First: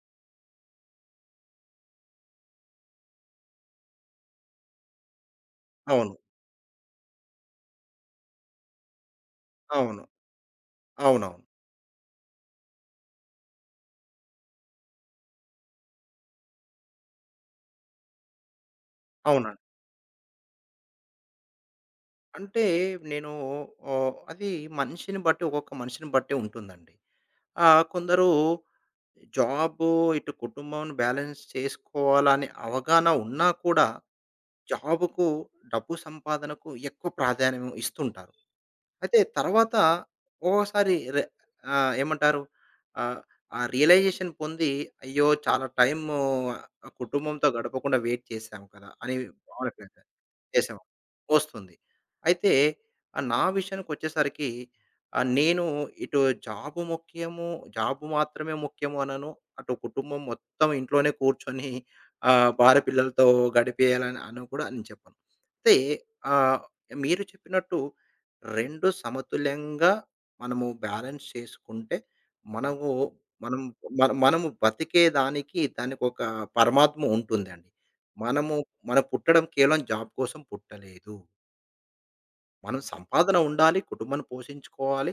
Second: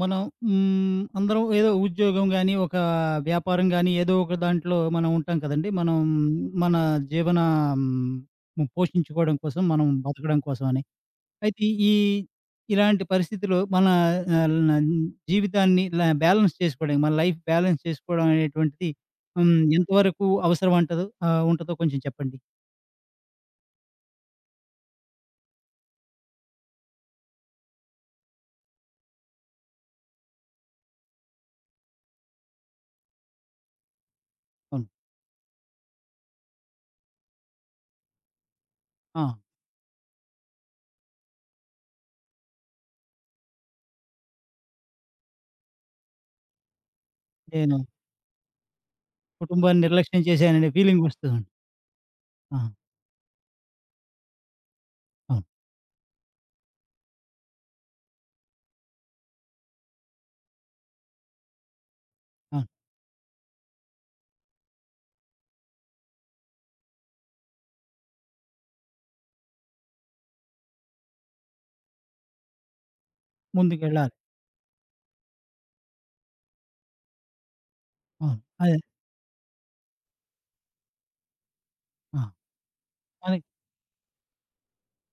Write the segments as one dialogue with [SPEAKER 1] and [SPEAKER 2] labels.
[SPEAKER 1] మనం అందరం ఏదో ఉద్యోగం గాని, ఒక వ్యాపారం గాని, ఏదో ఒక దాంట్లో మనం ఉంటాం కదండీ. మనం
[SPEAKER 2] అవును.
[SPEAKER 1] మన జీవన పోషించుకోవడం కోసం, మనం
[SPEAKER 2] అవును.
[SPEAKER 1] బతకడం కోసం అని.
[SPEAKER 2] అవునవును.
[SPEAKER 1] అయితే ఈ ఇలాంటి పరిస్థితిలో మన ఆహ్, న జీవితాన్ని ఇలా బ్యాలెన్స్ చేసుకోవడానికి, మన లైఫ్ బ్యాలెన్స్ చేసుకోవడం అనేటువంటిది
[SPEAKER 2] అవునండి.
[SPEAKER 1] ఎంతవరకు అవసరం అంటదో ఉంటదో కొంచెం చెప్పండి?
[SPEAKER 2] అంటే నేను అది మనిషిని బట్టి ఒక్కొక్క మనిషిని బట్టి ఉంటుందండి. కొందరు జాబు, ఇటు కుటుంబం బ్యాలెన్స్ చేసుకోవాలని అవగాహన ఉన్నా కూడా
[SPEAKER 1] అవును.
[SPEAKER 2] జాబ్‌కు, డబ్బు సంపాదనకు ఎక్కువ ప్రాధాన్యం ఇస్తుంటారు. అయితే
[SPEAKER 1] ఆ!
[SPEAKER 2] తర్వాత ఒక్కోసారి ఏమంటారు? ఆహ్, ఆ రియలైజేషన్ పొంది అయ్యో! చాలా టైము కుటుంబంతో
[SPEAKER 1] నేను
[SPEAKER 2] గడపకుండా వెయిట్ చేశాం కదా అని
[SPEAKER 1] కుటుంబాన్ని
[SPEAKER 2] బాధపడతారు.
[SPEAKER 1] నిర్లక్ష్యం చేశాననే
[SPEAKER 2] చేసాము.
[SPEAKER 1] ఫీలింగ్ వస్తూ ఉంది.
[SPEAKER 2] వస్తుంది. అయితే
[SPEAKER 1] ఆ!
[SPEAKER 2] నా విషయానికొచ్చేసరికి
[SPEAKER 1] అవును.
[SPEAKER 2] నేను ఇటు జాబు ముఖ్యము, జాబు మాత్రమే ముఖ్యము అనను. అటు కుటుంబం మొత్తం ఇంట్లోనే కూర్చొని
[SPEAKER 1] అవును.
[SPEAKER 2] భార్య పిల్లలతో గడిపేయాలని అని కూడా నేను చెప్పను. అయితే ఆహ్, మీరు చెప్పినట్టు 2 సమతుల్యంగా మనము బ్యాలెన్స్ చేసుకుంటే మనము మనం మన
[SPEAKER 1] ముందుకెళ్ళాలి.
[SPEAKER 2] మనము బతికే దానికొక పరమాత్మ ఉంటుందండి.
[SPEAKER 1] అవును.
[SPEAKER 2] మనము
[SPEAKER 1] అదే.
[SPEAKER 2] మనం పుట్టడం కేవలం జాబ్ కోసం పుట్టలేదు.
[SPEAKER 1] ఆ!
[SPEAKER 2] మనం సంపాదన
[SPEAKER 1] అని
[SPEAKER 2] ఉండాలి, కుటుంబాన్ని పోషించుకోవాలి.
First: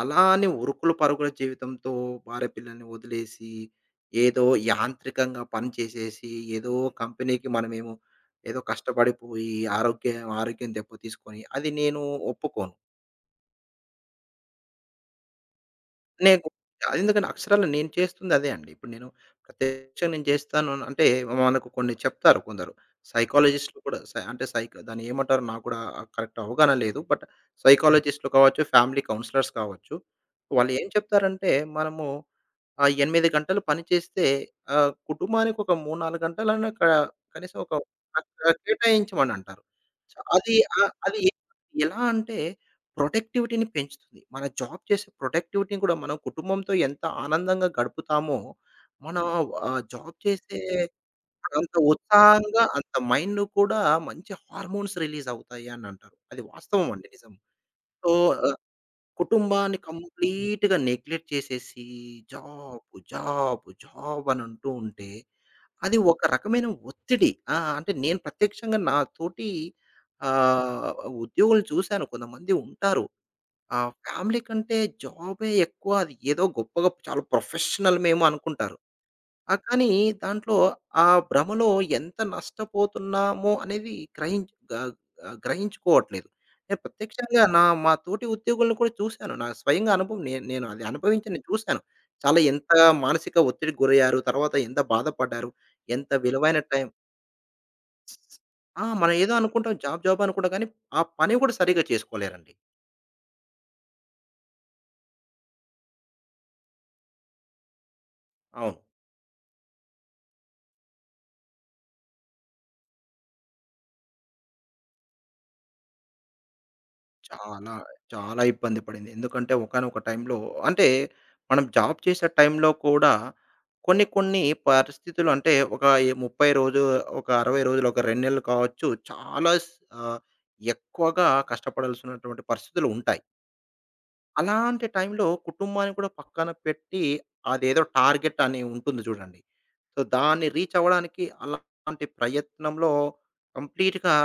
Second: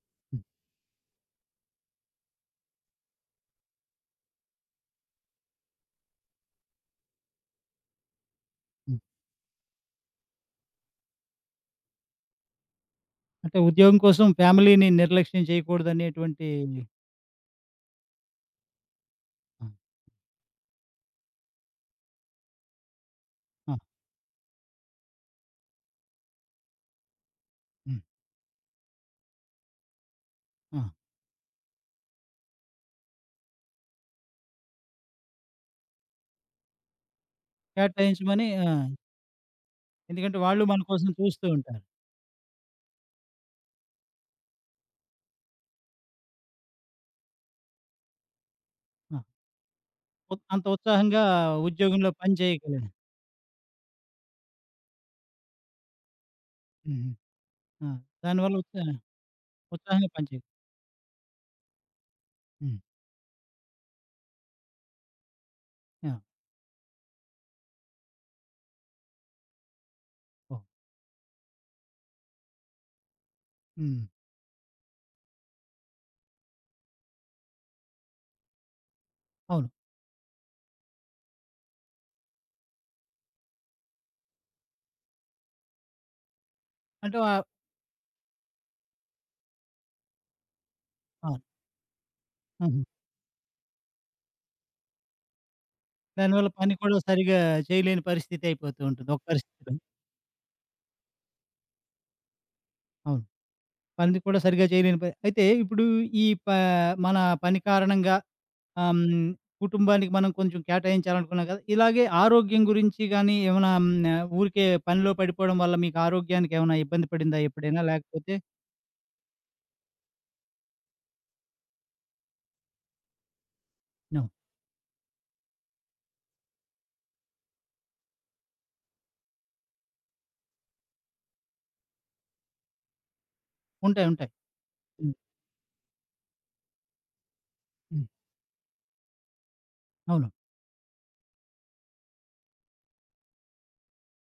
[SPEAKER 2] అలా
[SPEAKER 1] హ్మ్.
[SPEAKER 2] అని ఉరుకుల పరుగుల జీవితంతో భార్య పిల్లల్ని వదిలేసి, ఏదో యాంత్రికంగా పని చేసేసి, ఏదో కంపెనీకి మనమేమో ఏదో
[SPEAKER 1] హ్మ్.
[SPEAKER 2] కష్టపడిపోయి ఆరోగ్యం ఆరోగ్యం దెబ్బతీసుకొని అది నేను ఒప్పుకోను.
[SPEAKER 1] అంటే ఉద్యోగం కోసం ఫ్యామిలీని నిర్లక్ష్యం
[SPEAKER 2] నేను
[SPEAKER 1] చేయకూడదనేటువంటి
[SPEAKER 2] అది ఎందుకంటే అక్షరాలు నేను చేస్తుంది అదే అండి. ఇప్పుడు నేను
[SPEAKER 1] ఆ!
[SPEAKER 2] ప్రత్యక్షంగా నేను చేస్తాను అని అంటే మనకు కొన్ని చెప్తారు కొందరు.
[SPEAKER 1] ఆ!
[SPEAKER 2] సైకాలజిస్ట్‌లు కూడా సై అంటే సైక్ దాన్ని ఏమంటారో నాకు కూడా కరెక్ట్ అవగాహన లేదు. బట్
[SPEAKER 1] హ్మ్.
[SPEAKER 2] సైకాలజిస్ట్‌లు కావచ్చు, ఫ్యామిలీ కౌన్సిలర్స్ కావచ్చు. వాళ్ళు
[SPEAKER 1] ఆ!
[SPEAKER 2] ఏం చెప్తారంటే మనము ఆ 8 గంటలు పని చేస్తే కుటుంబానికి ఒక 3, 4 గంటలన్నా క కనీసం
[SPEAKER 1] కేటాయించమని
[SPEAKER 2] అట్లా
[SPEAKER 1] ఆ!
[SPEAKER 2] కేటాయించమని అంటారు. సో,
[SPEAKER 1] ఎందుకంటే
[SPEAKER 2] అది
[SPEAKER 1] వాళ్ళు మన
[SPEAKER 2] ఆహ్,
[SPEAKER 1] కోసం
[SPEAKER 2] అది ఎ
[SPEAKER 1] చూస్తూ ఉంటారు.
[SPEAKER 2] ఎలా అంటే ప్రొడక్టివిటీని పెంచుతుంది. మన జాబ్ చేసే ప్రొడక్టివిటీని కూడా మనం కుటుంబంతో ఎంత ఆనందంగా గడుపుతామో, మన
[SPEAKER 1] ఆ!
[SPEAKER 2] జాబ్ చేసే
[SPEAKER 1] అంత ఉత్సాహంగా
[SPEAKER 2] అంత
[SPEAKER 1] ఉద్యోగంలో పని
[SPEAKER 2] ఉత్సాహంగా
[SPEAKER 1] చేయగలరు.
[SPEAKER 2] అంత మైండ్ కూడా మంచి హార్మోన్స్ రిలీజ్ అవుతాయి అని అంటారు. అది వాస్తవం అండి
[SPEAKER 1] హుహు.
[SPEAKER 2] నిజం.
[SPEAKER 1] ఆ!
[SPEAKER 2] సో,
[SPEAKER 1] దానివల్ల
[SPEAKER 2] కుటుంబాన్ని
[SPEAKER 1] ఉత్సాహంగా పని చేయ
[SPEAKER 2] కంప్లీట్‌గా నెగ్లెక్ట్ చేసేసి
[SPEAKER 1] హ్మ్.
[SPEAKER 2] జాబ్, జాబ్, జాబ్ అని అంటూ ఉంటే, అది
[SPEAKER 1] ఆ!
[SPEAKER 2] ఒక రకమైన ఒత్తిడి. ఆ! అంటే నేను ప్రత్యక్షంగా నా తోటి
[SPEAKER 1] ఓహ్!
[SPEAKER 2] ఆహ్, ఉద్యోగులను చూసాను. కొంతమంది ఉంటారు. ఆ
[SPEAKER 1] హ్మ్.
[SPEAKER 2] ఫ్యామిలీ కంటే జాబే ఎక్కువ. అది ఏదో గొప్పగా చాలా ప్రొఫెషనల్ మేము అనుకుంటారు. ఆ!
[SPEAKER 1] అవును.
[SPEAKER 2] కానీ దాంట్లో ఆ భ్రమలో ఎంత నష్టపోతున్నామో అనేది గ్రహించ గ గ గ్రహించుకోవట్లేదు. నేను
[SPEAKER 1] అంటే వా
[SPEAKER 2] ప్రత్యక్షంగా మా తోటి ఉద్యోగులను కూడా చూశాను. నా స్వయంగా అనుభవం నేను అది అనుభవించి
[SPEAKER 1] అవును.
[SPEAKER 2] నేను చూశాను. చాలా ఎంత
[SPEAKER 1] హుహు.
[SPEAKER 2] మానసిక ఒత్తిడికి గురయ్యారు. తర్వాత ఎంత బాధపడ్డారు. ఎంత
[SPEAKER 1] దానివల్ల
[SPEAKER 2] విలువైన
[SPEAKER 1] పని
[SPEAKER 2] టైం.
[SPEAKER 1] కూడా సరిగా చేయలేని పరిస్థితి అయిపోతూ
[SPEAKER 2] ఆ!
[SPEAKER 1] ఉంటుంది
[SPEAKER 2] మనం
[SPEAKER 1] ఒక
[SPEAKER 2] ఏదో అనుకుంటాం
[SPEAKER 1] పరిస్థితిలో.
[SPEAKER 2] జాబ్, జాబ్ అనుకుంటాం కానీ ఆ పని కూడా సరిగ్గా చేసుకోలేరండి.
[SPEAKER 1] అవును. పని కూడా సరిగ్గా చేయలేని అయితే ఇప్పుడు ఈ ప మన పని కారణంగా
[SPEAKER 2] అవును.
[SPEAKER 1] హ్మ్. కుటుంబానికి మనం కొంచెం కేటాయించాలనుకున్నాం కదా! ఇలాగే ఆరోగ్యం గురించి గాని ఏమైనా హ్మ్. ఊరికే పనిలో పడిపోవడం వల్ల మీకు ఆరోగ్యానికి ఏమైనా ఇబ్బంది పడిందా
[SPEAKER 2] చాలా,
[SPEAKER 1] ఎప్పుడైనా? లేకపోతే
[SPEAKER 2] చాలా ఇబ్బంది పడింది. ఎందుకంటే ఒకానొక టైంలో అంటే మనం జాబ్ చేసే టైంలో కూడా కొన్ని
[SPEAKER 1] నో.
[SPEAKER 2] కొన్ని పరిస్థితులు అంటే ఒక 30 రోజు, ఒక 60 రోజులు, ఒక 2 నెలలు కావచ్చు. ఆహ్, ఎక్కువగా కష్టపడాల్సినటువంటి పరిస్థితులు ఉంటాయి.
[SPEAKER 1] ఉంటాయి. ఉంటాయి.
[SPEAKER 2] అలాంటి
[SPEAKER 1] హ్మ్.
[SPEAKER 2] టైంలో కుటుంబాన్ని కూడా పక్కన పెట్టి అదేదో
[SPEAKER 1] హ్మ్.
[SPEAKER 2] టార్గెట్ అని ఉంటుంది చూడండి. సో,
[SPEAKER 1] అవును.
[SPEAKER 2] దాన్ని రీచ్ అవ్వడానికి అలాంటి ప్రయత్నంలో కంప్లీట్‌గా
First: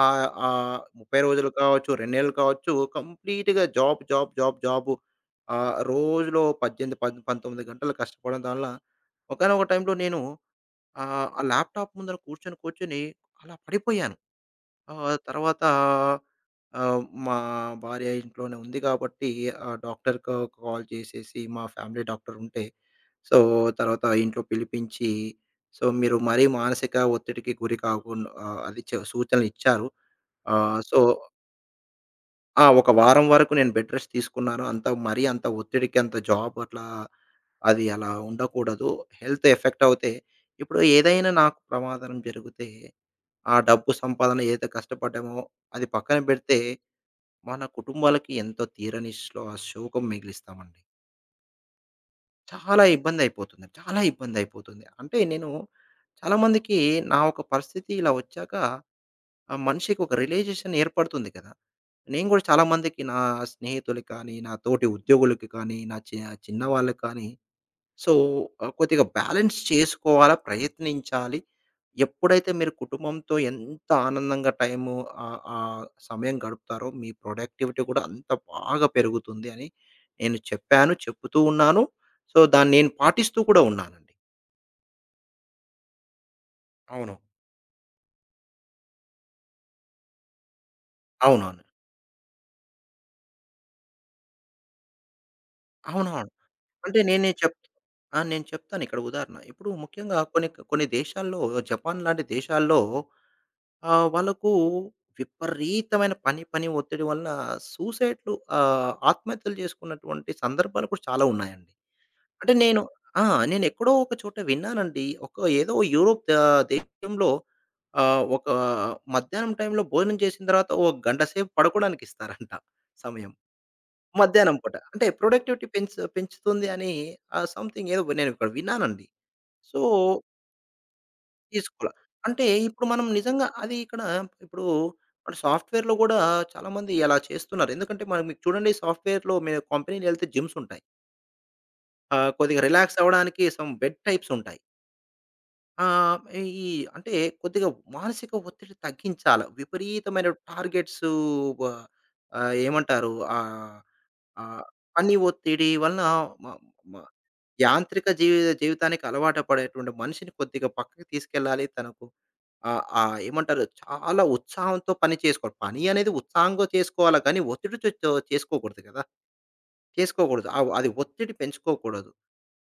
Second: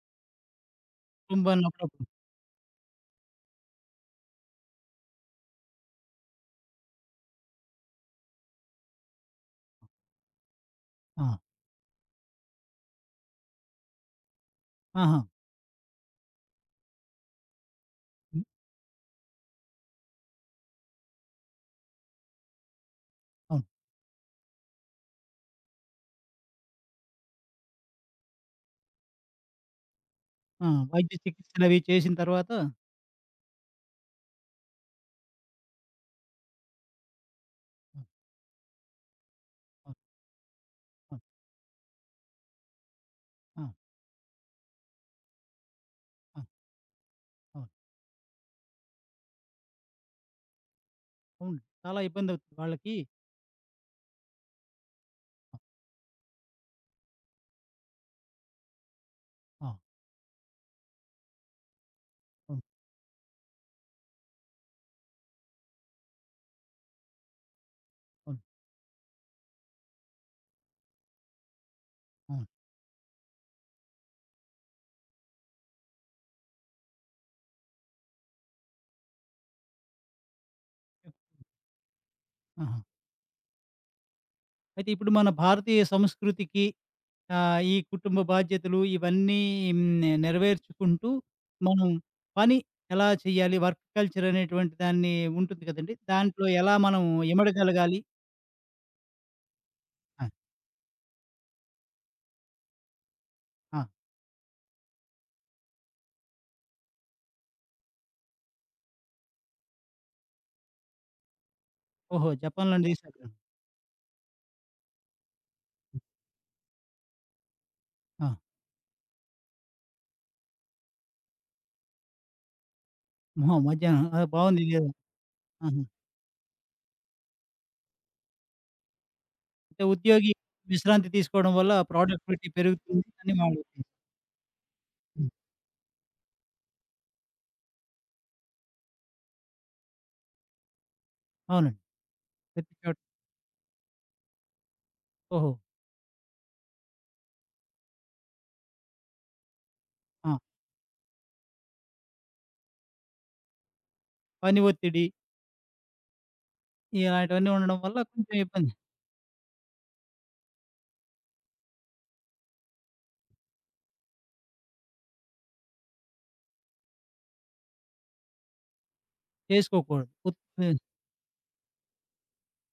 [SPEAKER 2] ఆహ్, ఆహ్, 30 రోజులు
[SPEAKER 1] కుటుంబాన్ని
[SPEAKER 2] కావచ్చు,
[SPEAKER 1] అప్పుడప్పుడు
[SPEAKER 2] 2 నెలలు కావచ్చు కంప్లీట్‌గా జాబ్, జాబ్, జాబ్, జాబు. రోజులో 18, 19 గంటలు కష్టపడడం వల్ల ఒకానొక టైంలో నేను
[SPEAKER 1] ఆ!
[SPEAKER 2] ఆ ల్యాప్‌టాప్ ముందర కూర్చొని అలా పడిపోయాను.
[SPEAKER 1] ఆహా!
[SPEAKER 2] తర్వాత మా భార్య
[SPEAKER 1] హ్మ్.
[SPEAKER 2] ఇంట్లోనే ఉంది కాబట్టి ఆ డాక్టర్‌కి కాల్ చేసేసి మా ఫ్యామిలీ డాక్టర్ ఉంటే, సో,
[SPEAKER 1] అవును.
[SPEAKER 2] తర్వాత ఇంట్లో పిలిపించి, "సో, మీరు మరీ మానసిక ఒత్తిడికి గురి కాకుండా" అది చ సూచనలు ఇచ్చారు.
[SPEAKER 1] ఆ!
[SPEAKER 2] సో,
[SPEAKER 1] వైద్య చికిత్సలవి చేసిన తర్వాత
[SPEAKER 2] ఆ! ఒక వారం వరకు నేను బెడ్ రెస్ట్ తీసుకున్నాను. అంత మరీ అంత ఒత్తిడికి అంత జాబ్ అట్లా అది
[SPEAKER 1] అవును.
[SPEAKER 2] అలా ఉండకూడదు. హెల్త్ ఎఫెక్ట్
[SPEAKER 1] అవును.
[SPEAKER 2] అవుతే ఇప్పుడు
[SPEAKER 1] అవును.
[SPEAKER 2] ఏదైనా నాకు ప్రమాదం జరిగితే ఆ
[SPEAKER 1] ఆ!
[SPEAKER 2] డబ్బు సంపాదన ఏదైతే కష్టపడ్డామో అది పక్కన
[SPEAKER 1] ఆ!
[SPEAKER 2] పెడితే, మన
[SPEAKER 1] అవును.
[SPEAKER 2] కుటుంబాలకి ఎంతో తీరని శోకం మిగిలిస్తామండి.
[SPEAKER 1] అవును. చాలా ఇబ్బందవుతుంది వాళ్ళకి.
[SPEAKER 2] చాలా ఇబ్బందయిపోతుంది. అంటే నేను
[SPEAKER 1] ఆ!
[SPEAKER 2] చాలామందికి నా ఒక పరిస్థితి ఇలా వచ్చాక ఆ
[SPEAKER 1] ఆ!
[SPEAKER 2] మనిషికి ఒక రియలైజేషన్ ఏర్పడుతుంది కదా! నేను గూడా
[SPEAKER 1] అవును.
[SPEAKER 2] చాలామందికి నా స్నేహితులకి కానీ, నా తోటి ఉద్యోగులకి కానీ, నా చి చిన్న వాళ్ళకి కానీ సో,
[SPEAKER 1] అవును.
[SPEAKER 2] కొద్దిగా బ్యాలెన్స్ చేసుకోవాలా, ప్రయత్నించాలి.
[SPEAKER 1] అవును.
[SPEAKER 2] ఎప్పుడైతే మీరు కుటుంబంతో ఎంత ఆనందంగా ఆహ్, ఆహ్, సమయం గడుపుతారో, మీ ప్రొడక్టివిటీ కూడా అంత బాగా పెరుగుతుంది అని నేను చెప్తూ ఉన్నాను. సో, దాన్ని
[SPEAKER 1] ఆహా!
[SPEAKER 2] నేను పాటిస్తూ కూడా ఉన్నానండి.
[SPEAKER 1] అయితే ఇప్పుడు మన భారతీయ సంస్కృతికి
[SPEAKER 2] అవును.
[SPEAKER 1] ఈ కుటుంబ బాధ్యతలు ఇవన్నీ నెరవేర్చుకుంటూ
[SPEAKER 2] అవునవును.
[SPEAKER 1] మనం పని ఎలా చేయాలి? వర్క్ కల్చర్ అనేటువంటి దాన్ని ఉంటుంది కదండీ!
[SPEAKER 2] అవునవును.
[SPEAKER 1] దాంట్లో ఎలా
[SPEAKER 2] అంటే
[SPEAKER 1] మనం
[SPEAKER 2] నేనే చెప్
[SPEAKER 1] ఇమడగలగాలి?
[SPEAKER 2] ఆ! నేను చెప్తాను ఇక్కడ ఉదాహరణ. ఇప్పుడు ముఖ్యంగా
[SPEAKER 1] ఆ!
[SPEAKER 2] కొన్ని దేశాల్లో జపాన్ లాంటి దేశాల్లో
[SPEAKER 1] ఆ!
[SPEAKER 2] ఆ! వాళ్ళకు విపరీతమైన పని ఒత్తిడి వలన సూసైడ్‌లు ఆత్మహత్యలు చేసుకున్నటువంటి సందర్భాలు కూడా చాలా ఉన్నాయండి.
[SPEAKER 1] ఓహో!
[SPEAKER 2] అంటే
[SPEAKER 1] జపాన్‌లో
[SPEAKER 2] నేను ఆ!
[SPEAKER 1] తీశారు.
[SPEAKER 2] నేనెక్కడో ఒక చోట విన్నానండి. ఒక ఏదో యూరోప్ దేశంలో
[SPEAKER 1] ఆ!
[SPEAKER 2] ఒక మధ్యాహ్నం టైంలో భోజనం చేసిన తర్వాత ఒక గంట సేపు పడుకోవడానికి ఇస్తారంట సమయం.
[SPEAKER 1] మధ్యాహ్నం ఆ!
[SPEAKER 2] మధ్యాహ్నం
[SPEAKER 1] బావుంది
[SPEAKER 2] పూట.
[SPEAKER 1] ఇదేదో.
[SPEAKER 2] అంటే ప్రొడక్టివిటీ
[SPEAKER 1] ఆహా!
[SPEAKER 2] పెంచ్ పెంచుతుంది అని సంథింగ్ ఏదో నేను ఇక్కడ విన్నానండి. సో,
[SPEAKER 1] అంటే ఉద్యోగి విశ్రాంతి తీసుకోవడం వల్ల
[SPEAKER 2] తీసుకోల. అంటే
[SPEAKER 1] ప్రొడక్టివిటీ
[SPEAKER 2] ఇప్పుడు మనం
[SPEAKER 1] పెరుగుతుంది అని
[SPEAKER 2] నిజంగా
[SPEAKER 1] వాళ్ళ
[SPEAKER 2] అది
[SPEAKER 1] ఉద్దేశం.
[SPEAKER 2] ఇక్కడ ఇప్పుడు
[SPEAKER 1] హ్మ్.
[SPEAKER 2] మన సాఫ్ట్‌వేర్‌లో గూడా చాలామంది అలా చేస్తున్నారు. ఎందుకంటే మనం మీకు చూడండి సాఫ్ట్‌వేర్‌లో మీరు కంపెనీలెళ్తే జిమ్స్ ఉంటాయి.
[SPEAKER 1] అవునండి.
[SPEAKER 2] కొద్దిగా
[SPEAKER 1] ప్రతి చోట
[SPEAKER 2] రిలాక్స్ అవ్వడానికి సమ్ బెడ్ టైప్స్ ఉంటాయి.
[SPEAKER 1] ఓహో!
[SPEAKER 2] ఆహ్, ఈ అంటే కొద్దిగా మానసిక ఒత్తిడి తగ్గించాల. విపరీతమైన
[SPEAKER 1] ఆ!
[SPEAKER 2] టార్గెట్స్ వ ఆహ్, ఏమంటారు? ఆహ్,
[SPEAKER 1] పని
[SPEAKER 2] ఆహ్,
[SPEAKER 1] ఒత్తిడి
[SPEAKER 2] పని ఒత్తిడి వలన మ మ
[SPEAKER 1] ఇలాంటివన్నీ ఉండడం వల్ల
[SPEAKER 2] యాంత్రిక
[SPEAKER 1] కొంచెం
[SPEAKER 2] జీవి
[SPEAKER 1] ఇబ్బంది.
[SPEAKER 2] జీవితానికి అలవాటు పడేటువంటి మనిషిని కొద్దిగా పక్కకి తీసుకెళ్ళాలి. తనకు ఆహ్, ఆహ్, ఏమంటారు, చాలా ఉత్సాహంతో పని చేసుకోవాలి. పని అనేది ఉత్సాహంగా చేసుకోవాలి కానీ ఒత్తిడితో చేసుకోకూడదు కదా!
[SPEAKER 1] చేసుకోకూడదు.
[SPEAKER 2] చేసుకోకూడదు. ఆవ్ అది ఒత్తిడి పెంచుకోకూడదు.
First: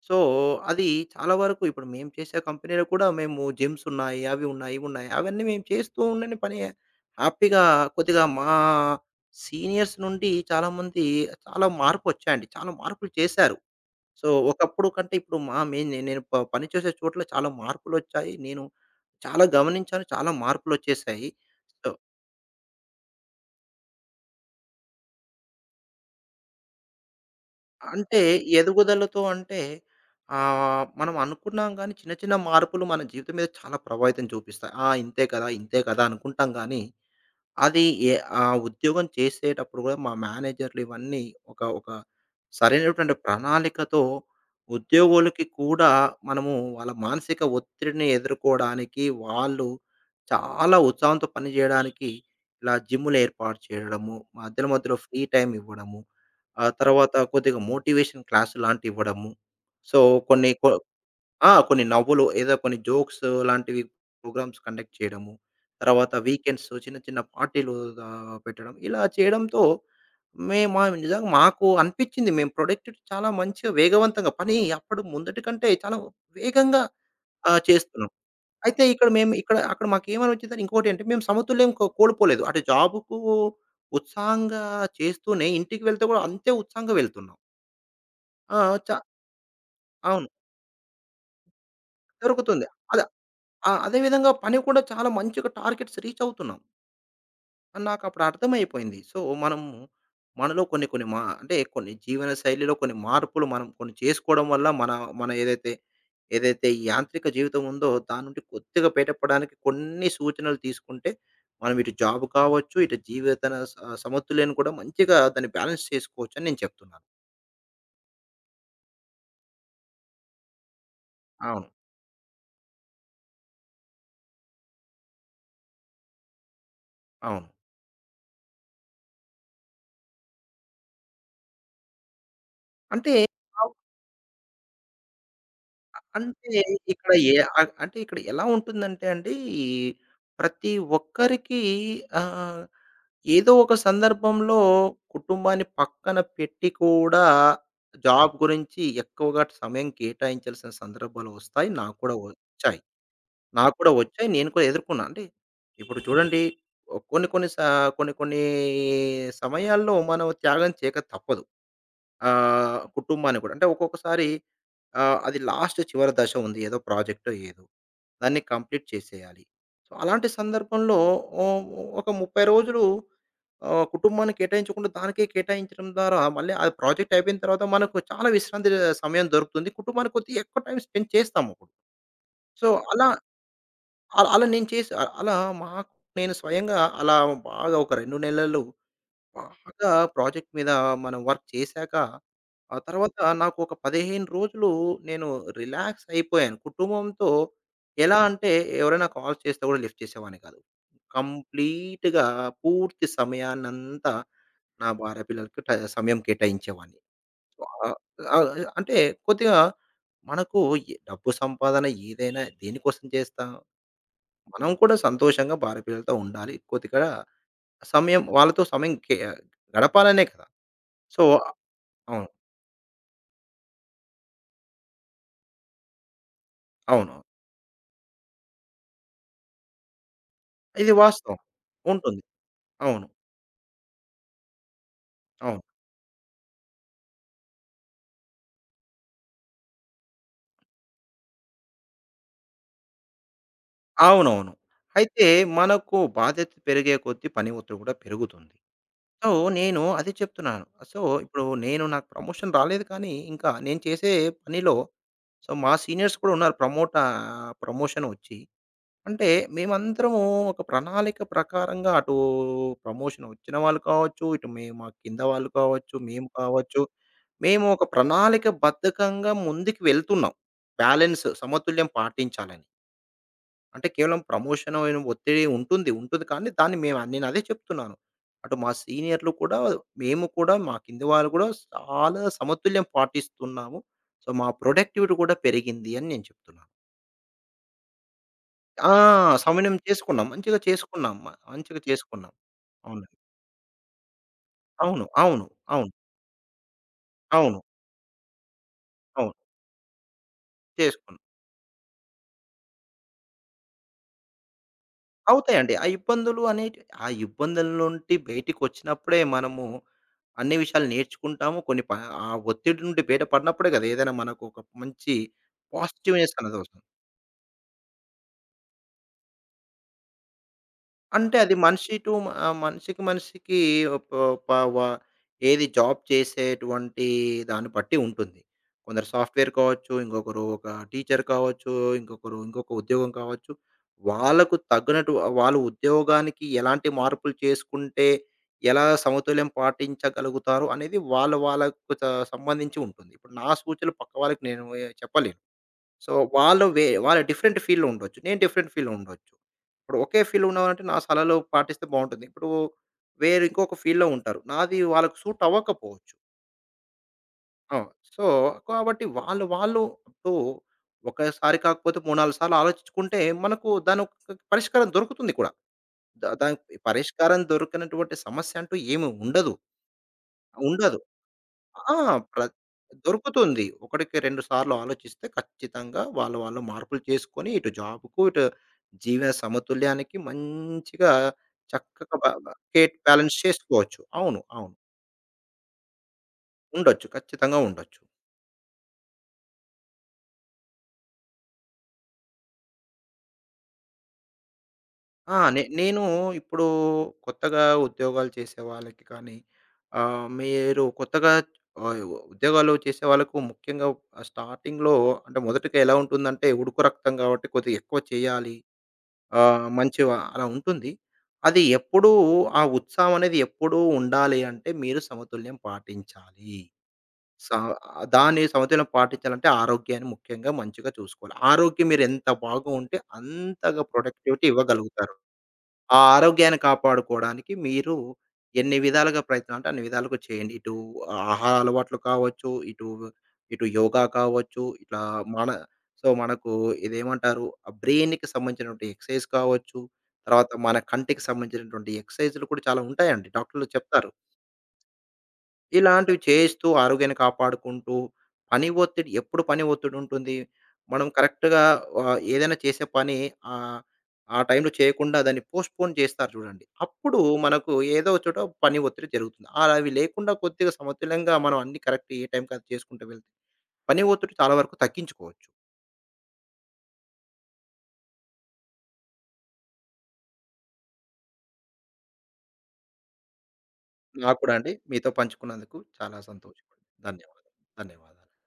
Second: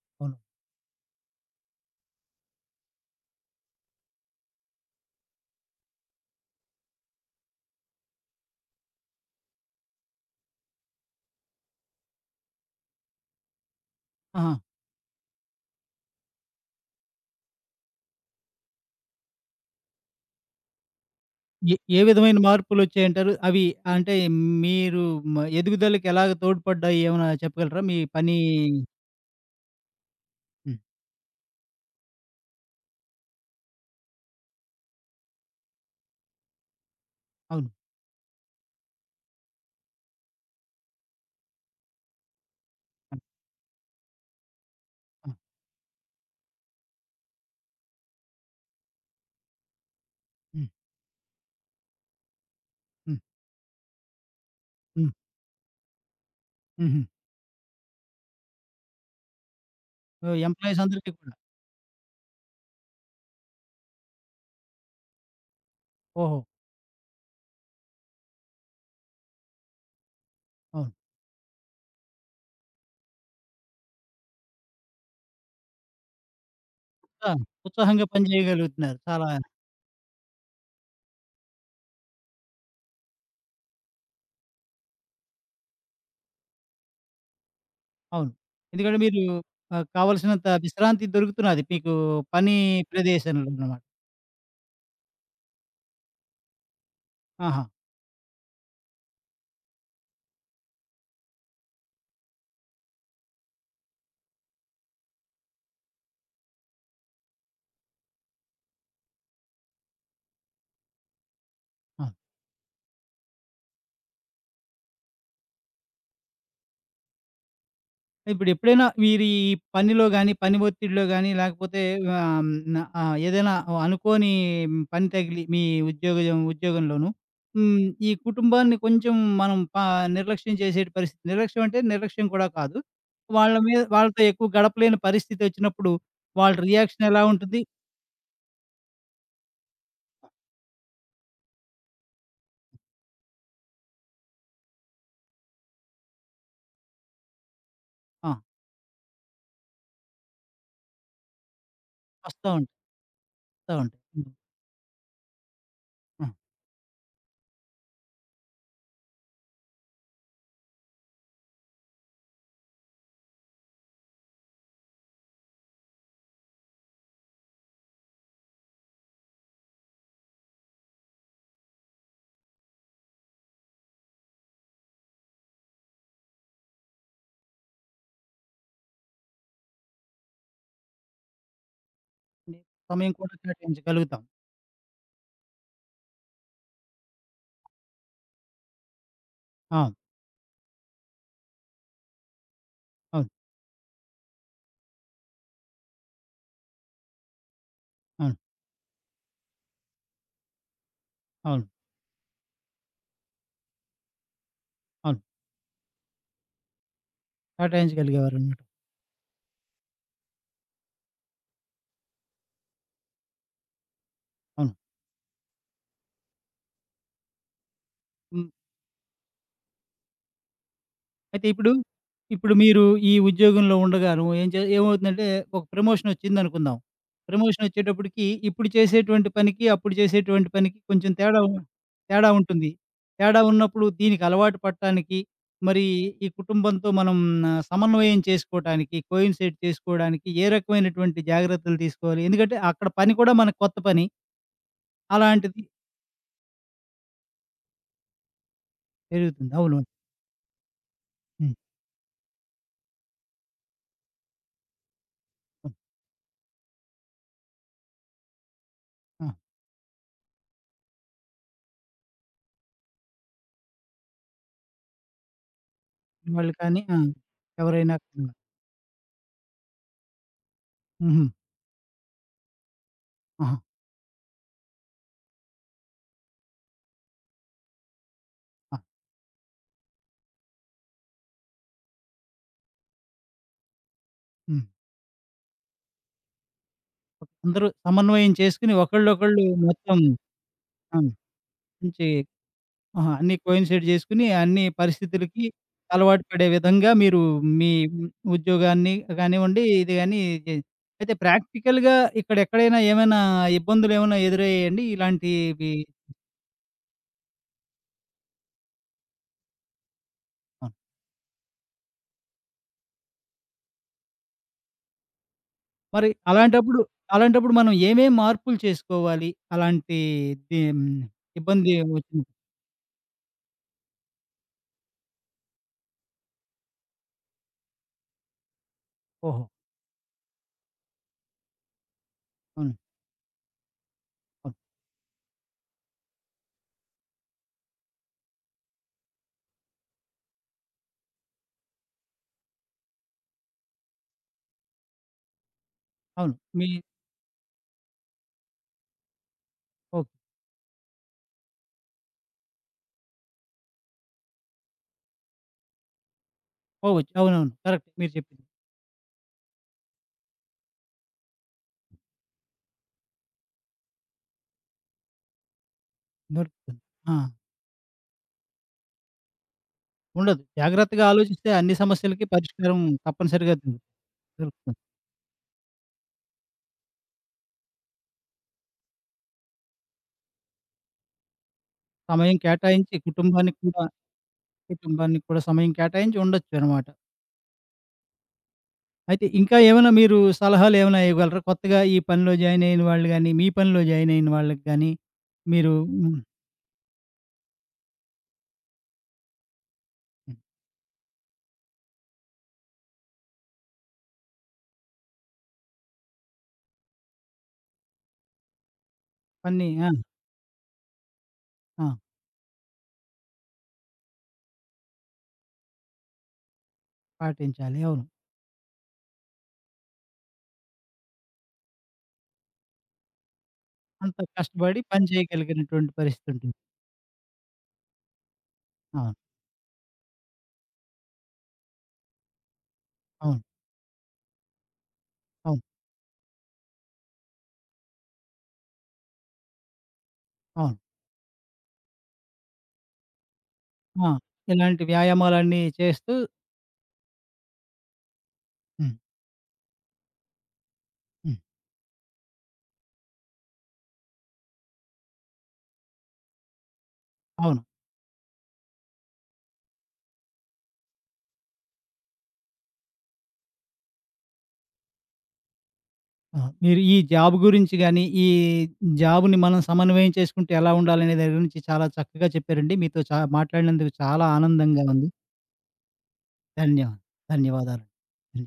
[SPEAKER 2] సో,
[SPEAKER 1] అవును.
[SPEAKER 2] అది చాలా వరకు ఇప్పుడు మేము చేసే కంపెనీలో కూడా మేము జిమ్స్ ఉన్నాయి. అవి ఉన్నాయి, ఇవి ఉన్నాయి. అవన్నీ మేము చేస్తూ ఉండని పని హ్యాపీగా కొద్దిగా మా సీనియర్స్ నుండి చాలామంది చాలా మార్పొచ్చాయండి. చాలా మార్పులు చేశారు. సో,
[SPEAKER 1] ఆహా!
[SPEAKER 2] ఒకప్పుడు కంటే ఇప్పుడు మా మెయిన్ నేను పని చేసే చోట్ల చాలా మార్పులొచ్చాయి. నేను చాలా గమనించాను. చాలా మార్పులొచ్చేశాయి.
[SPEAKER 1] ఏ
[SPEAKER 2] సో,
[SPEAKER 1] ఏ విధమైన మార్పులొచ్చాయంటారు? అవి అంటే మీరు ఎదుగుదలకి ఎలాగ తోడ్పడ్డాయి ఏమైనా చెప్పగలరా? మీ
[SPEAKER 2] అంటే
[SPEAKER 1] పని
[SPEAKER 2] ఎదుగుదలతో అంటే
[SPEAKER 1] హ్మ్.
[SPEAKER 2] మనం అనుకున్నాం గానీ చిన్న చిన్న మార్పులు మన జీవితం మీద చాలా ప్రభావితం చూపిస్తాయి. ఆ! ఇంతే కదా అనుకుంటాం గానీ
[SPEAKER 1] అవును.
[SPEAKER 2] అది ఏ ఆ ఉద్యోగం చేసేటప్పుడు గూడా మా మేనేజర్‌లు ఇవన్నీ ఒక ఒక సరైనటువంటి
[SPEAKER 1] ఆ!
[SPEAKER 2] ప్రణాళికతో
[SPEAKER 1] ఆ!
[SPEAKER 2] ఉద్యోగులకి కూడా మనము వాళ్ళ మానసిక ఒత్తిడిని ఎదుర్కోవడానికి, వాళ్ళు
[SPEAKER 1] హ్మ్.
[SPEAKER 2] చాలా ఉత్సాహంతో పనిజేయడానికి ఇలా జిమ్‌లు
[SPEAKER 1] హ్మ్.
[SPEAKER 2] ఏర్పాటు చేయడము, మధ్యలో మధ్యలో
[SPEAKER 1] హ్మ్.
[SPEAKER 2] ఫ్రీ టైమ్ ఇవ్వడము, ఆ
[SPEAKER 1] హుహు.
[SPEAKER 2] తర్వాత కొద్దిగా మోటివేషన్ క్లాస్ లాంటివి ఇవ్వడము. సో,
[SPEAKER 1] ఓహ్!
[SPEAKER 2] కొన్ని కొ
[SPEAKER 1] ఎంప్లాయీస్ అందరికీ కూడా.
[SPEAKER 2] ఆ! కొన్ని నవ్వులు ఏదో కొన్ని జోక్స్ లాంటివి ప్రోగ్రామ్స్ కండక్ట్ చేయడము. తర్వాత
[SPEAKER 1] ఓహో!
[SPEAKER 2] వీకెండ్స్ చిన్న చిన్న పార్టీలు పెట్టడం. ఇలా చేయడంతో మేము మా
[SPEAKER 1] అవును.
[SPEAKER 2] నిజంగా మాకు అనిపించింది. మేము ప్రొడక్ట్ చాలా మంచిగా వేగవంతంగా పని అప్పుడు ముందటి కంటే చాలా వేగంగా
[SPEAKER 1] ఆ! ఉత్సాహంగా
[SPEAKER 2] చేస్తున్నాం.
[SPEAKER 1] పని
[SPEAKER 2] అయితే
[SPEAKER 1] చేయగలుగుతున్నారు.
[SPEAKER 2] ఇక్కడ
[SPEAKER 1] చాలా
[SPEAKER 2] మేము ఇక్కడ అక్కడ మాకేమనిపించిందంటే ఇంకోటేంటే మేము సమతుల్యం కో కోల్పోలేదు. అటు జాబ్‌కు ఉత్సాహంగా చేస్తూనే ఇంటికి వెళ్తే కూడా అంతే ఉత్సాహంగా వెళ్తున్నాం.
[SPEAKER 1] అవును.
[SPEAKER 2] ఆ! చ
[SPEAKER 1] ఎందుకంటే మీరు
[SPEAKER 2] అవును.
[SPEAKER 1] కావాల్సినంత విశ్రాంతి దొరుకుతున్నది మీకు పని
[SPEAKER 2] దొరుకుతుంది. అది ఆ!
[SPEAKER 1] ప్రదేశంలోనమాట.
[SPEAKER 2] అదే విధంగా పని కూడా చాలా మంచిగా టార్గెట్స్ రీచ్ అవుతున్నాం.
[SPEAKER 1] ఆహా!
[SPEAKER 2] అని నాకప్పుడు అర్థమైపోయింది. సో, మనము మనలో కొన్ని కొన్ని మా అంటే కొన్ని జీవన శైలిలో కొన్ని మార్పులు మనం కొన్ని చేసుకోవడం వల్ల మన మన ఏదైతే, ఏదైతే ఈ యాంత్రిక జీవితం ఉందో దాని నుండి కొద్దిగా బయటపడడానికి కొన్ని సూచనలు తీసుకుంటే మనం ఇటు
[SPEAKER 1] ఆ!
[SPEAKER 2] జాబ్ కావచ్చు, ఇటు జీవితన స సమతుల్యాన్ని కూడా మంచిగా దాన్ని బ్యాలెన్స్ చేసుకోవచ్చని నేను చెప్తున్నాను.
[SPEAKER 1] ఇప్పుడెప్పుడైనా వీరి ఈ పనిలో గాని, పని ఒత్తిడిలో గాని,
[SPEAKER 2] అవును.
[SPEAKER 1] లేకపోతే ఏదైనా అనుకోని పని తగిలి మీ ఉద్యోగంలోను
[SPEAKER 2] అవును.
[SPEAKER 1] హ్మ్, ఈ కుటుంబాన్ని కొంచెం మనం నిర్లక్ష్యం చేసేటి పరిస్థితి. నిర్లక్ష్యం అంటే నిర్లక్ష్యం కూడా కాదు.
[SPEAKER 2] అంటే
[SPEAKER 1] వాళ్ళ మీద వాళ్ళతో ఎక్కువ గడపలేని పరిస్థితి వచ్చినప్పుడు
[SPEAKER 2] అంటే
[SPEAKER 1] వాళ్ళ రియాక్షన్
[SPEAKER 2] ఇక్కడ
[SPEAKER 1] ఎలా
[SPEAKER 2] ఏ
[SPEAKER 1] ఉంటుంది?
[SPEAKER 2] ఆహ్, అంటే ఇక్కడ ఎలా ఉంటుందంటే అండి, ప్రతి ఒక్కరికి ఆహ్, ఏదో ఒక సందర్భంలో కుటుంబాన్ని పక్కన పెట్టి కూడా
[SPEAKER 1] ఆ!
[SPEAKER 2] జాబ్ గురించి ఎక్కువగా సమయం కేటాయించాల్సిన సందర్భాలు వస్తాయి. నాకు కూడా
[SPEAKER 1] వస్తా ఉంటాయి.
[SPEAKER 2] వచ్చాయి.
[SPEAKER 1] వస్తా
[SPEAKER 2] నాకు కూడా
[SPEAKER 1] ఉంటాయి.
[SPEAKER 2] వచ్చాయి.
[SPEAKER 1] హ్మ్.
[SPEAKER 2] నేను కూడా ఎదుర్కొన్నా. అంటే ఇప్పుడు
[SPEAKER 1] ఆ!
[SPEAKER 2] చూడండి ఒ- కొన్ని కొన్ని స కొన్ని కొన్ని సమయాల్లో మనం త్యాగం చేయక తప్పదు. కుటుంబాన్ని కూడా. అంటే ఒక్కొక్కసారి అది చివరి దశ ఉంది. ఏదో ప్రాజెక్టో ఏదో. దాన్ని కంప్లీట్ చేసేయాలి. సో, అలాంటి సందర్భంలో ఓహ్, ఒక 30 రోజులు కుటుంబాన్ని కేటాయించకుండా దానికే కేటాయించడం ద్వారా మళ్ళీ ఆ ప్రాజెక్ట్ అయిపోయిన తర్వాత మనకు చాలా విశ్రాంతి సమయం దొరుకుతుంది. కుటుంబానికి కొద్దిగా ఎక్కువ టైం స్పెండ్ చేస్తాము అప్పుడు. సో, అలా
[SPEAKER 1] సమయం కూడా కేటాయించగలుగుతాం.
[SPEAKER 2] అ- అలా నేను చేసి అ- అలా మాకు నేను స్వయంగా అలా బాగా ఒక 2 నెలలు
[SPEAKER 1] ఆ!
[SPEAKER 2] బాగా ప్రాజెక్ట్ మీద మనం వర్క్ చేశాక, ఆ తర్వాత
[SPEAKER 1] అవును.
[SPEAKER 2] నాకు ఒక 15 రోజులు నేను రిలాక్స్ అయిపోయాను. కుటుంబంతో ఎలా
[SPEAKER 1] అవును.
[SPEAKER 2] అంటే ఎవరైనా కాల్ చేస్తే కూడా లిఫ్ట్ చేసేవాడిని కాదు.
[SPEAKER 1] అవును.
[SPEAKER 2] కంప్లీట్‌గా పూర్తి సమయాన్నంతా నా
[SPEAKER 1] అవును.
[SPEAKER 2] భార్య పిల్లలకి ట సమయం కేటాయించేవాడిని. ఆహ్, ఆహ్,
[SPEAKER 1] కేటాయించగలిగేవారనమాట.
[SPEAKER 2] అంటే కొద్దిగా మనకు డబ్బు సంపాదన ఏదైనా దేనికోసం చేస్తాం? మనం
[SPEAKER 1] అవును.
[SPEAKER 2] కూడా సంతోషంగా భార్య పిల్లలతో ఉండాలి. కొద్దిగా సమయం వాళ్ళతో సమయం కే గడపాలనే కదా! సో,
[SPEAKER 1] అయితే
[SPEAKER 2] అవును.
[SPEAKER 1] ఇప్పుడు మీరు ఈ ఉద్యోగంలో ఉండగాను ఏం ఏమవుతుందంటే ఒక ప్రమోషన్ వచ్చిందనుకుందాం.
[SPEAKER 2] అవును.
[SPEAKER 1] ప్రమోషన్ వచ్చేటప్పటికి ఇప్పుడు చేసేటువంటి పనికి, అప్పుడు చేసేటువంటి పనికి
[SPEAKER 2] ఇది
[SPEAKER 1] కొంచెం
[SPEAKER 2] వాస్తవం.
[SPEAKER 1] తేడా
[SPEAKER 2] ఉంటుంది.
[SPEAKER 1] తేడా ఉంటుంది.
[SPEAKER 2] అవును.
[SPEAKER 1] తేడా ఉన్నప్పుడు దీనికి అలవాటు పడటానికి,
[SPEAKER 2] అవును.
[SPEAKER 1] మరి ఈ కుటుంబంతో మనం సమన్వయం చేసుకోవటానికి, కోయిన్సైడ్ చేసుకోవడానికి ఏ రకమైనటువంటి జాగ్రత్తలు తీసుకోవాలి? ఎందుకంటే అక్కడ పని కూడా మనకు కొత్త పని.
[SPEAKER 2] అవునవును. అయితే
[SPEAKER 1] అలాంటిది
[SPEAKER 2] మనకు బాధ్యత పెరిగే కొద్దీ పని ఒత్తిడి కూడా పెరుగుతుంది. సో,
[SPEAKER 1] పెరుగుతుంది. అవును.
[SPEAKER 2] నేను అదే చెప్తున్నాను. సో, ఇప్పుడు
[SPEAKER 1] హ్మ్.
[SPEAKER 2] నాకు ప్రమోషన్ రాలేదు కానీ, ఇంకా నేను చేసే పనిలో సో, మా
[SPEAKER 1] హ్మ్.
[SPEAKER 2] సీనియర్స్ కూడా ఉన్నారు. ప్రమోషన్ వచ్చి
[SPEAKER 1] ఆ!
[SPEAKER 2] అంటే మేమందరము ఒక ప్రణాళిక ప్రకారంగా అటు ప్రమోషన్ వచ్చిన వాళ్ళు కావచ్చు, ఇటు మేము మా కింద వాళ్ళు కావచ్చు, మేము
[SPEAKER 1] వాళ్ళు కానీ
[SPEAKER 2] కావచ్చు.
[SPEAKER 1] ఆ!
[SPEAKER 2] మేము ఒక
[SPEAKER 1] ఎవరైనా హ్మ్.
[SPEAKER 2] ప్రణాళిక బద్ధకంగా ముందుకు వెళ్తున్నాం.
[SPEAKER 1] హుహు.
[SPEAKER 2] బ్యాలెన్స్ సమతుల్యం పాటించాలని.
[SPEAKER 1] ఆహా!
[SPEAKER 2] అంటే కేవలం ప్రమోషన్ అయిన ఒత్తిడి ఉంటుంది. ఉంటుంది కానీ దాన్ని మేము నేను అదే చెప్తున్నాను. అటు మా
[SPEAKER 1] ఆ!
[SPEAKER 2] సీనియర్‌లు కూడా మేము కూడా మా కింది వాళ్ళు కూడా చాలా సమతుల్యం పాటిస్తున్నాము. సో, మా
[SPEAKER 1] హ్మ్.
[SPEAKER 2] ప్రొడక్టివిటీ కూడా పెరిగింది అని నేను చెప్తున్నాను.
[SPEAKER 1] అందరూ సమన్వయం చేసుకొని
[SPEAKER 2] ఆ!
[SPEAKER 1] ఒకళ్ళొకళ్ళు
[SPEAKER 2] సమన్వయం
[SPEAKER 1] మొత్తం
[SPEAKER 2] చేసుకున్నాం. మంచిగా
[SPEAKER 1] ఆ!
[SPEAKER 2] చేసుకున్నాం. మంచిగా
[SPEAKER 1] మంచి
[SPEAKER 2] చేసుకున్నాం.
[SPEAKER 1] ఆహా!
[SPEAKER 2] అవునండి.
[SPEAKER 1] అన్నీ కోయిన్సైడ్ చేసుకొని, అన్ని
[SPEAKER 2] అవును.
[SPEAKER 1] పరిస్థితులకి
[SPEAKER 2] అవును. అవును.
[SPEAKER 1] అలవాటు పడే విధంగా మీరు
[SPEAKER 2] అవును.
[SPEAKER 1] మీ ఉద్యోగాన్ని
[SPEAKER 2] అవును.
[SPEAKER 1] కానివ్వండి, ఇది గాని చే అయితే
[SPEAKER 2] చేసుకున్నాం.
[SPEAKER 1] ప్రాక్టికల్‌గా ఇక్కడెక్కడైనా ఏమైనా ఇబ్బందులేమైనా ఎదురయ్యాయండి? ఇలాంటివి
[SPEAKER 2] అవుతాయండి. ఆ ఇబ్బందుల నుండి బయటికొచ్చినప్పుడే మనము అన్ని
[SPEAKER 1] ఆ!
[SPEAKER 2] విషయాలు నేర్చుకుంటాము. కొన్ని ప ఆ ఒత్తిడి నుండి బయట పడినప్పుడే కదా! ఏదైనా మనకు ఒక మంచి
[SPEAKER 1] మరి
[SPEAKER 2] పాజిటివ్‌నెస్ అనేది
[SPEAKER 1] అలాంటప్పుడు
[SPEAKER 2] వస్తుంది.
[SPEAKER 1] అలాంటప్పుడు మనం ఏమేం మార్పులు చేసుకోవాలి? అలాంటి ది
[SPEAKER 2] అంటే అది
[SPEAKER 1] ఇబ్బంది వచ్చినప్పుడు?
[SPEAKER 2] మనిషికి మనిషికి ఒప్ ప వ ఏది జాబ్ చేసేటువంటి దాన్ని బట్టి ఉంటుంది. కొందరు
[SPEAKER 1] ఓహో!
[SPEAKER 2] సాఫ్ట్‌వేర్ కావచ్చు, ఇంకొకరు ఒక టీచర్ కావచ్చు, ఇంకొకరు ఇంకొక
[SPEAKER 1] అవును.
[SPEAKER 2] ఉద్యోగం కావచ్చు.
[SPEAKER 1] అవును.
[SPEAKER 2] వాళ్ళకు తగ్గినట్టు వాళ్ళు ఉద్యోగానికి ఎలాంటి మార్పులు చేసుకుంటే, ఎలా సమతుల్యం పాటించగలుగుతారు అనేది వాళ్ళకు సంబంధించి ఉంటుంది. ఇప్పుడు నా సూచనలు పక్క వాళ్ళకి నేను ఏ- చెప్పలేను. సో,
[SPEAKER 1] అవును. మీ
[SPEAKER 2] వాళ్ళు డిఫరెంట్ ఫీల్డ్‌లో ఉండొచ్చు. నేను డిఫరెంట్ ఫీల్డ్‌లో ఉండొచ్చు. ఇప్పుడు
[SPEAKER 1] ఓకే.
[SPEAKER 2] ఒకే ఫీల్డ్‌లో ఉన్నామంటే నా సలహాలు పాటిస్తే బావుంటుంది. ఇప్పుడు వేరు ఇంకొక ఫీల్డ్‌లో ఉంటారు. నాది వాళ్ళకి సూట్ అవ్వకపోవచ్చు.
[SPEAKER 1] పోవచ్చు. అవునవును.
[SPEAKER 2] ఆ!
[SPEAKER 1] కరెక్ట్ మీరు
[SPEAKER 2] సో,
[SPEAKER 1] చెప్పింది.
[SPEAKER 2] కాబట్టి వాళ్ళు వాళ్ళు ఇప్పుడు ఒకసారి కాకపోతే 3, 4 సార్లు ఆలోచించుకుంటే మనకు దానొక పరిష్కారం దొరుకుతుంది కూడా. దానికి
[SPEAKER 1] దొరుకుతుంది. ఆ!
[SPEAKER 2] పరిష్కారం దొరకనటువంటి సమస్య అంటూ ఏమి ఉండదు.
[SPEAKER 1] ఉండదు.
[SPEAKER 2] ఉండదు.
[SPEAKER 1] జాగ్రత్తగా ఆలోచిస్తే అన్ని
[SPEAKER 2] ఆ!
[SPEAKER 1] సమస్యలకి
[SPEAKER 2] ప్ర
[SPEAKER 1] పరిష్కారం తప్పనిసరిగా
[SPEAKER 2] దొరుకుతుంది. ఒకటికి 2 సార్లు
[SPEAKER 1] దొరుకుతుంది.
[SPEAKER 2] ఆలోచిస్తే ఖచ్చితంగా వాళ్ళు వాళ్ళు మార్పులు చేసుకొని ఇటు జాబ్‌కు, ఇటు జీవన సమతుల్యానికి మంచిగా చక్కగా బ
[SPEAKER 1] సమయం
[SPEAKER 2] బ
[SPEAKER 1] కేటాయించి
[SPEAKER 2] బ్యాలెన్స్
[SPEAKER 1] కుటుంబానికి కూడా
[SPEAKER 2] చేసుకోవచ్చు. అవును. అవును.
[SPEAKER 1] కుటుంబానికి కూడా సమయం కేటాయించి ఉండొచ్చనమాట.
[SPEAKER 2] ఉండొచ్చు. ఖచ్చితంగా ఉండొచ్చు.
[SPEAKER 1] అయితే ఇంకా ఏమైనా మీరు సలహాలేమైనా ఇవ్వగలరా? కొత్తగా ఈ పనిలో జాయిన్ అయిన వాళ్ళు గాని, మీ పనిలో జాయిన్ అయిన వాళ్ళకి గాని
[SPEAKER 2] ఆ! నే
[SPEAKER 1] మీరు
[SPEAKER 2] నేను
[SPEAKER 1] హ్మ్.
[SPEAKER 2] ఇప్పుడు కొత్తగా ఉద్యోగాలు చేసే వాళ్ళకి కానీ, మీరు కొత్తగా ఆహ్, ఉద్యోగాలు చేసే వాళ్ళకు ముఖ్యంగా స్టార్టింగ్‌లో అంటే మొదటిగా ఎలా ఉంటుందంటే ఉడుకు రక్తం కాబట్టి కొద్దిగా ఎక్కువ చేయాలి.
[SPEAKER 1] పని ఆ!
[SPEAKER 2] మంచి వ అలా ఉంటుంది. అది
[SPEAKER 1] ఆ!
[SPEAKER 2] ఎప్పుడూ ఆ ఉత్సాహం అనేది ఎప్పుడూ ఉండాలి అంటే మీరు సమతుల్యం పాటించాలి. స
[SPEAKER 1] పాటించాలి. అవును.
[SPEAKER 2] దాన్ని సమతుల్యం పాటించాలంటే ఆరోగ్యాన్ని ముఖ్యంగా మంచిగా చూసుకోవాలి. ఆరోగ్యం మీరెంత బాగా ఉంటే అంతగా
[SPEAKER 1] అంత
[SPEAKER 2] ప్రొడక్టివిటీ
[SPEAKER 1] కష్టపడి పని
[SPEAKER 2] ఇవ్వగలుగుతారు.
[SPEAKER 1] చేయగలిగినటువంటి
[SPEAKER 2] ఆ
[SPEAKER 1] పరిస్థితి ఉంటుంది.
[SPEAKER 2] ఆరోగ్యాన్ని కాపాడుకోవడానికి మీరు ఎన్ని
[SPEAKER 1] అవును.
[SPEAKER 2] విధాలుగా ప్రయత్నం అంటే అన్ని విధాలుగా చేయండి. ఇటు ఆహార అలవాట్లు కావచ్చు, ఇటు
[SPEAKER 1] అవును.
[SPEAKER 2] ఇటు యోగా కావచ్చు, ఇట్లా మన
[SPEAKER 1] అవును.
[SPEAKER 2] సో, మనకు ఇదేమంటారు ఆ బ్రెయిన్‌కి సంబంధించినటువంటి ఎక్సర్సైజ్ కావచ్చు, తర్వాత
[SPEAKER 1] అవును.
[SPEAKER 2] మన కంటికి సంబంధించినటువంటి ఎక్సర్సైజ్‌లు కూడా చాలా ఉంటాయండి. డాక్టర్లు
[SPEAKER 1] ఆ!
[SPEAKER 2] చెప్తారు.
[SPEAKER 1] ఇలాంటి వ్యాయామాలన్నీ చేస్తూ
[SPEAKER 2] ఇలాంటివి చేస్తూ ఆరోగ్యాన్ని కాపాడుకుంటూ, పని
[SPEAKER 1] హ్మ్.
[SPEAKER 2] ఒత్తిడి ఎప్పుడు పని ఒత్తిడుంటుంది. మనం
[SPEAKER 1] హ్మ్.
[SPEAKER 2] కరెక్ట్‌గా ఏదైనా చేసే పని ఆహ్, ఆ టైంలో చేయకుండా దాన్ని పోస్ట్‌పోన్ చేస్తారు చూడండి. అప్పుడు
[SPEAKER 1] అవును.
[SPEAKER 2] మనకు ఏదో ఒక చోట పని ఒత్తిడి జరుగుతుంది. అలా అవి లేకుండా కొద్దిగా సమతుల్యంగా మనం అన్నీ కరెక్ట్ ఏ టైంకి అది చేసుకుంటూ వెళ్తే, పని ఒత్తిడి చాలా వరకు తగ్గించుకోవచ్చు.
[SPEAKER 1] ఆ! మీరు ఈ జాబ్ గురించి గాని, ఈ జాబ్‌ని మనం సమన్వయం చేసుకుంటే ఎలా ఉండాలనే దాని గురించి చాలా చక్కగా చెప్పారండి. మీతో మాట్లాడినందుకు చాలా
[SPEAKER 2] నాకు కూడా అండి
[SPEAKER 1] ఆనందంగా ఉంది.
[SPEAKER 2] మీతో పంచుకున్నందుకు చాలా సంతోషం.
[SPEAKER 1] ధన్యవా
[SPEAKER 2] ధన్యవాదాలు.
[SPEAKER 1] ధన్యవాదాలు.
[SPEAKER 2] ధన్యవాదాలు.
[SPEAKER 1] ధన్య